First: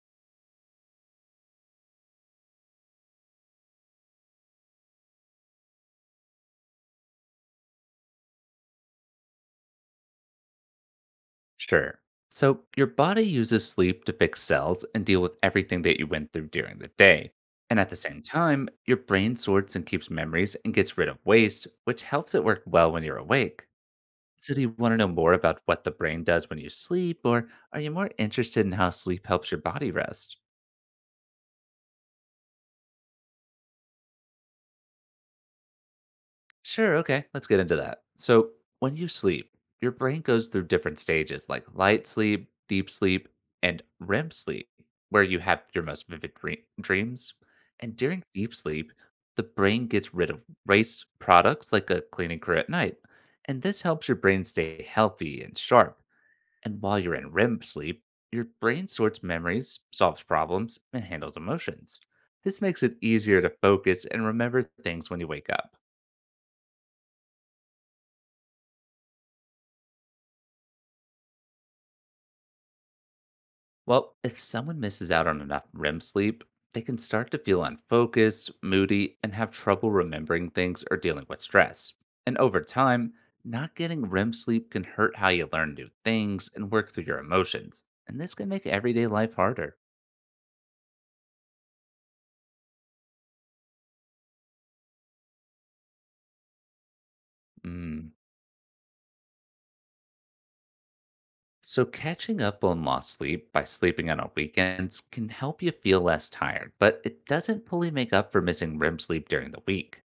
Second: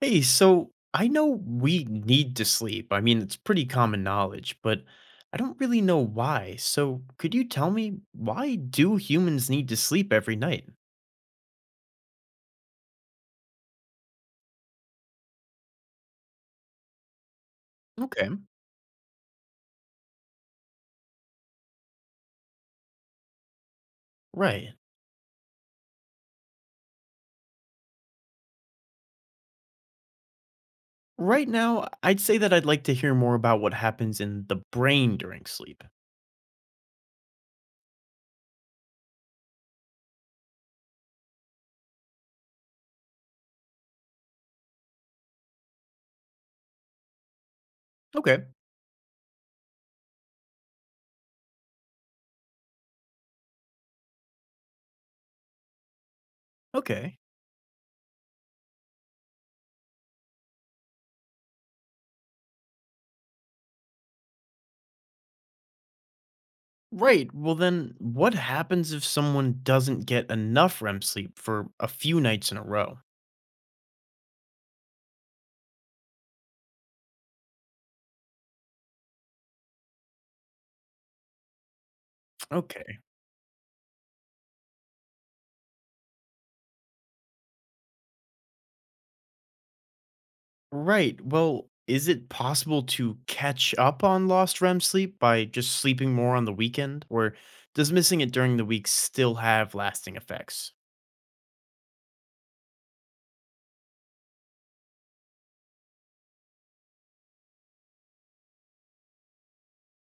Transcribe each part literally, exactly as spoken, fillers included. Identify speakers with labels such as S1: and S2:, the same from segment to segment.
S1: Hey, so I know we need to sleep. I mean, it's pretty common knowledge, but I don't really know why. So could you tell me, why do humans need to sleep every night?
S2: Sure. So, your body uses sleep to fix cells and deal with everything that you went through during the day. And at the same
S1: Okay.
S2: time, your brain sorts and keeps memories and gets rid of waste, which helps it work well when you're awake. So, do you
S1: Right.
S2: want to know more about what the brain does when you sleep, or are you more interested in how sleep helps your body rest?
S1: Right now, I'd say that I'd like to hear more about what happens in the brain during sleep.
S2: Sure, okay. Let's get into that. So, when you sleep, your brain goes through different stages like light sleep, deep sleep, and REM sleep, where you have your most vivid dream- dreams. And during
S1: Okay.
S2: deep sleep, the brain gets rid of waste products like a cleaning crew at night. And this helps your brain stay healthy and sharp. And while you're
S1: Okay.
S2: in REM sleep, your brain sorts memories, solves problems, and handles emotions. This makes it easier to focus and remember things when you wake up.
S1: Right. Well, then what happens if someone doesn't get enough R E M sleep for a few nights in a row?
S2: Well, if someone misses out on enough REM sleep, they can start to feel unfocused, moody, and have trouble remembering things or dealing with stress. And over
S1: Okay.
S2: time, not getting REM sleep can hurt how you learn new things and work through your emotions. And this can make everyday life harder.
S1: Right. Well, is it possible to catch up on lost R E M sleep by just sleeping more on the weekend? Or does
S2: Mm.
S1: missing it during the week still have lasting effects?
S2: So, catching up on lost sleep by sleeping on a weekend can help you feel less tired, but it doesn't fully make up for missing REM sleep during the week.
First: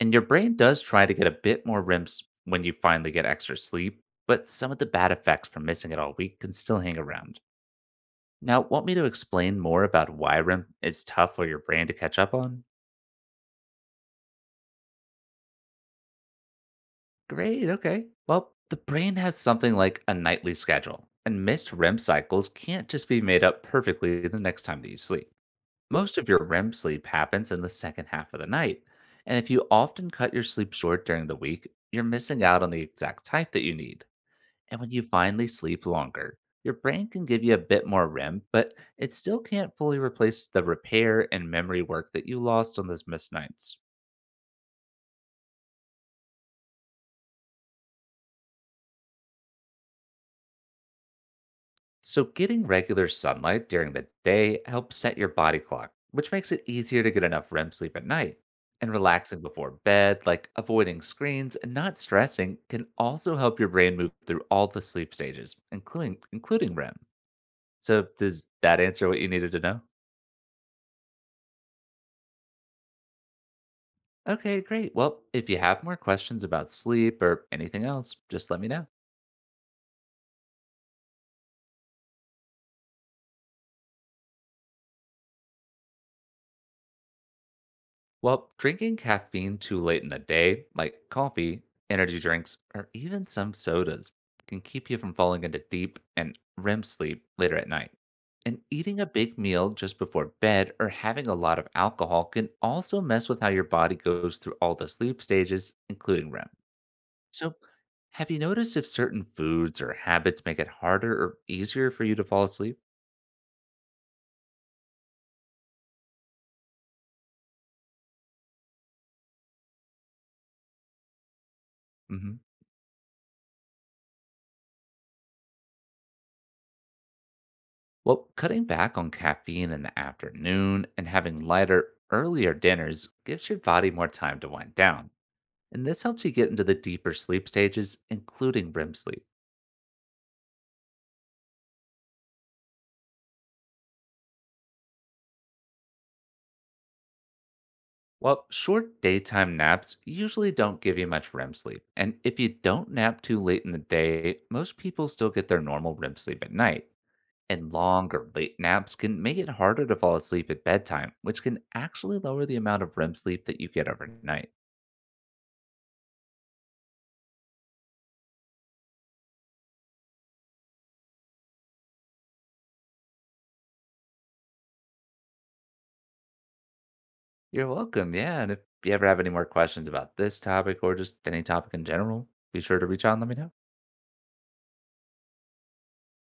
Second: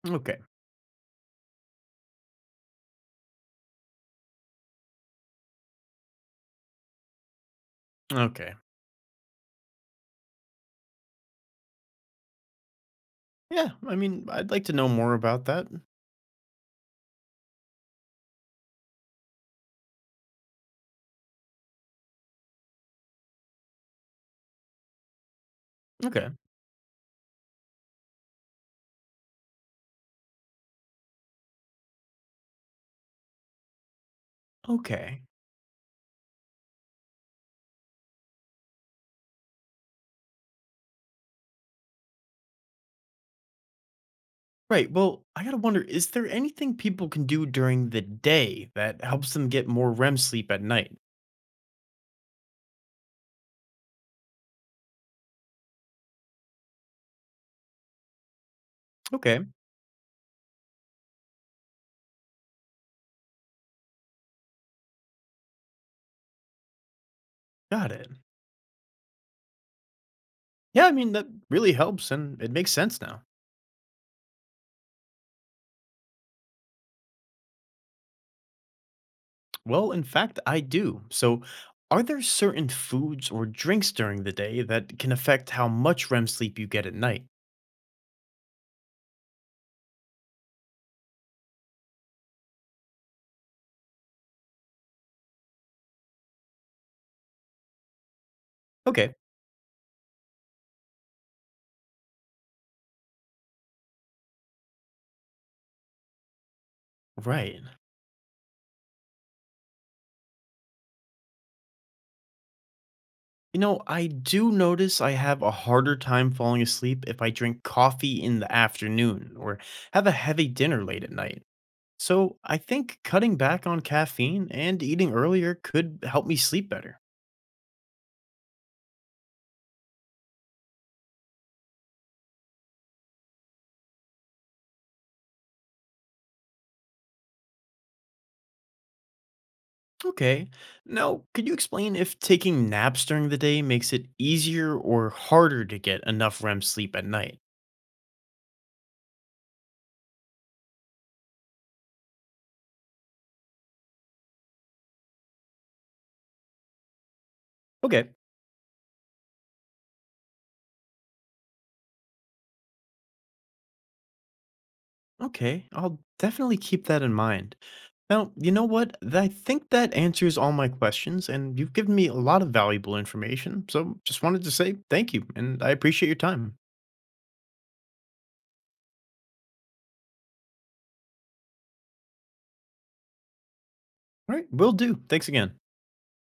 S2: And your
S1: Okay.
S2: brain does try to get a bit more REMs when you finally get extra sleep, but some of the bad effects from missing it all week can still hang around.
S1: Okay.
S2: Now, want me to explain more about why REM is tough for your brain to catch up on?
S1: Yeah. I mean, I'd like to know more about that.
S2: Great, okay. Well, the brain has something like a nightly schedule, and missed REM cycles can't just be made up perfectly the next time that you sleep. Most
S1: Okay.
S2: of your REM sleep happens in the second half of the night, and if you often cut your sleep short during the week, you're missing out on the exact type that you need. And when you
S1: Okay.
S2: finally sleep longer, your brain can give you a bit more REM, but it still can't fully replace the repair and memory work that you lost on those missed nights.
S1: Right. Well, I got to wonder, is there anything people can do during the day that helps them get more R E M sleep at night?
S2: So, getting regular sunlight during the day helps set your body clock, which makes it easier to get enough REM sleep at night. And
S1: Okay.
S2: relaxing before bed, like avoiding screens and not stressing, can also help your brain move through all the sleep stages, including including REM.
S1: Got
S2: So,
S1: it.
S2: does that answer what you needed to know?
S1: Yeah. I mean, that really helps and it makes sense now.
S2: Okay, great. Well, if you have more questions about sleep or anything else, just let me know.
S1: Well, in fact, I do. So, are there certain foods or drinks during the day that can affect how much R E M sleep you get at night?
S2: Well, drinking caffeine too late in the day, like coffee, energy drinks, or even some sodas, can keep you from falling into deep and REM sleep later at night. And eating a
S1: Okay,
S2: big meal just before bed or having a lot of alcohol can also mess with how your body goes through all the sleep stages, including REM. So,
S1: right.
S2: have you noticed if certain foods or habits make it harder or easier for you to fall asleep?
S1: You know, I do notice I have a harder time falling asleep if I drink coffee in the afternoon or have a heavy dinner late at night.
S2: Hmm.
S1: So, I think cutting back on caffeine and eating earlier could help me sleep better.
S2: Well, cutting back on caffeine in the afternoon and having lighter, earlier dinners gives your body more time to wind down. And this helps you get into the deeper sleep stages, including REM sleep.
S1: Okay. Now, could you explain if taking naps during the day makes it easier or harder to get enough R E M sleep at night?
S2: While short daytime naps usually don't give you much REM sleep. And if you don't nap too late in the day, most people still get their normal REM sleep at night. And long
S1: Okay.
S2: or late naps can make it harder to fall asleep at bedtime, which can actually lower the amount of REM sleep that you get overnight.
S1: Okay, I'll definitely keep that in mind. Now, you know what? Th- I think that answers all my questions, and you've given me a lot of valuable information. So just wanted to say thank you, and I appreciate your time.
S2: You're welcome. Yeah. And if you ever have any more questions about this topic or just any topic in general, be sure to reach out and let me know.
S1: All right, will do. Thanks again.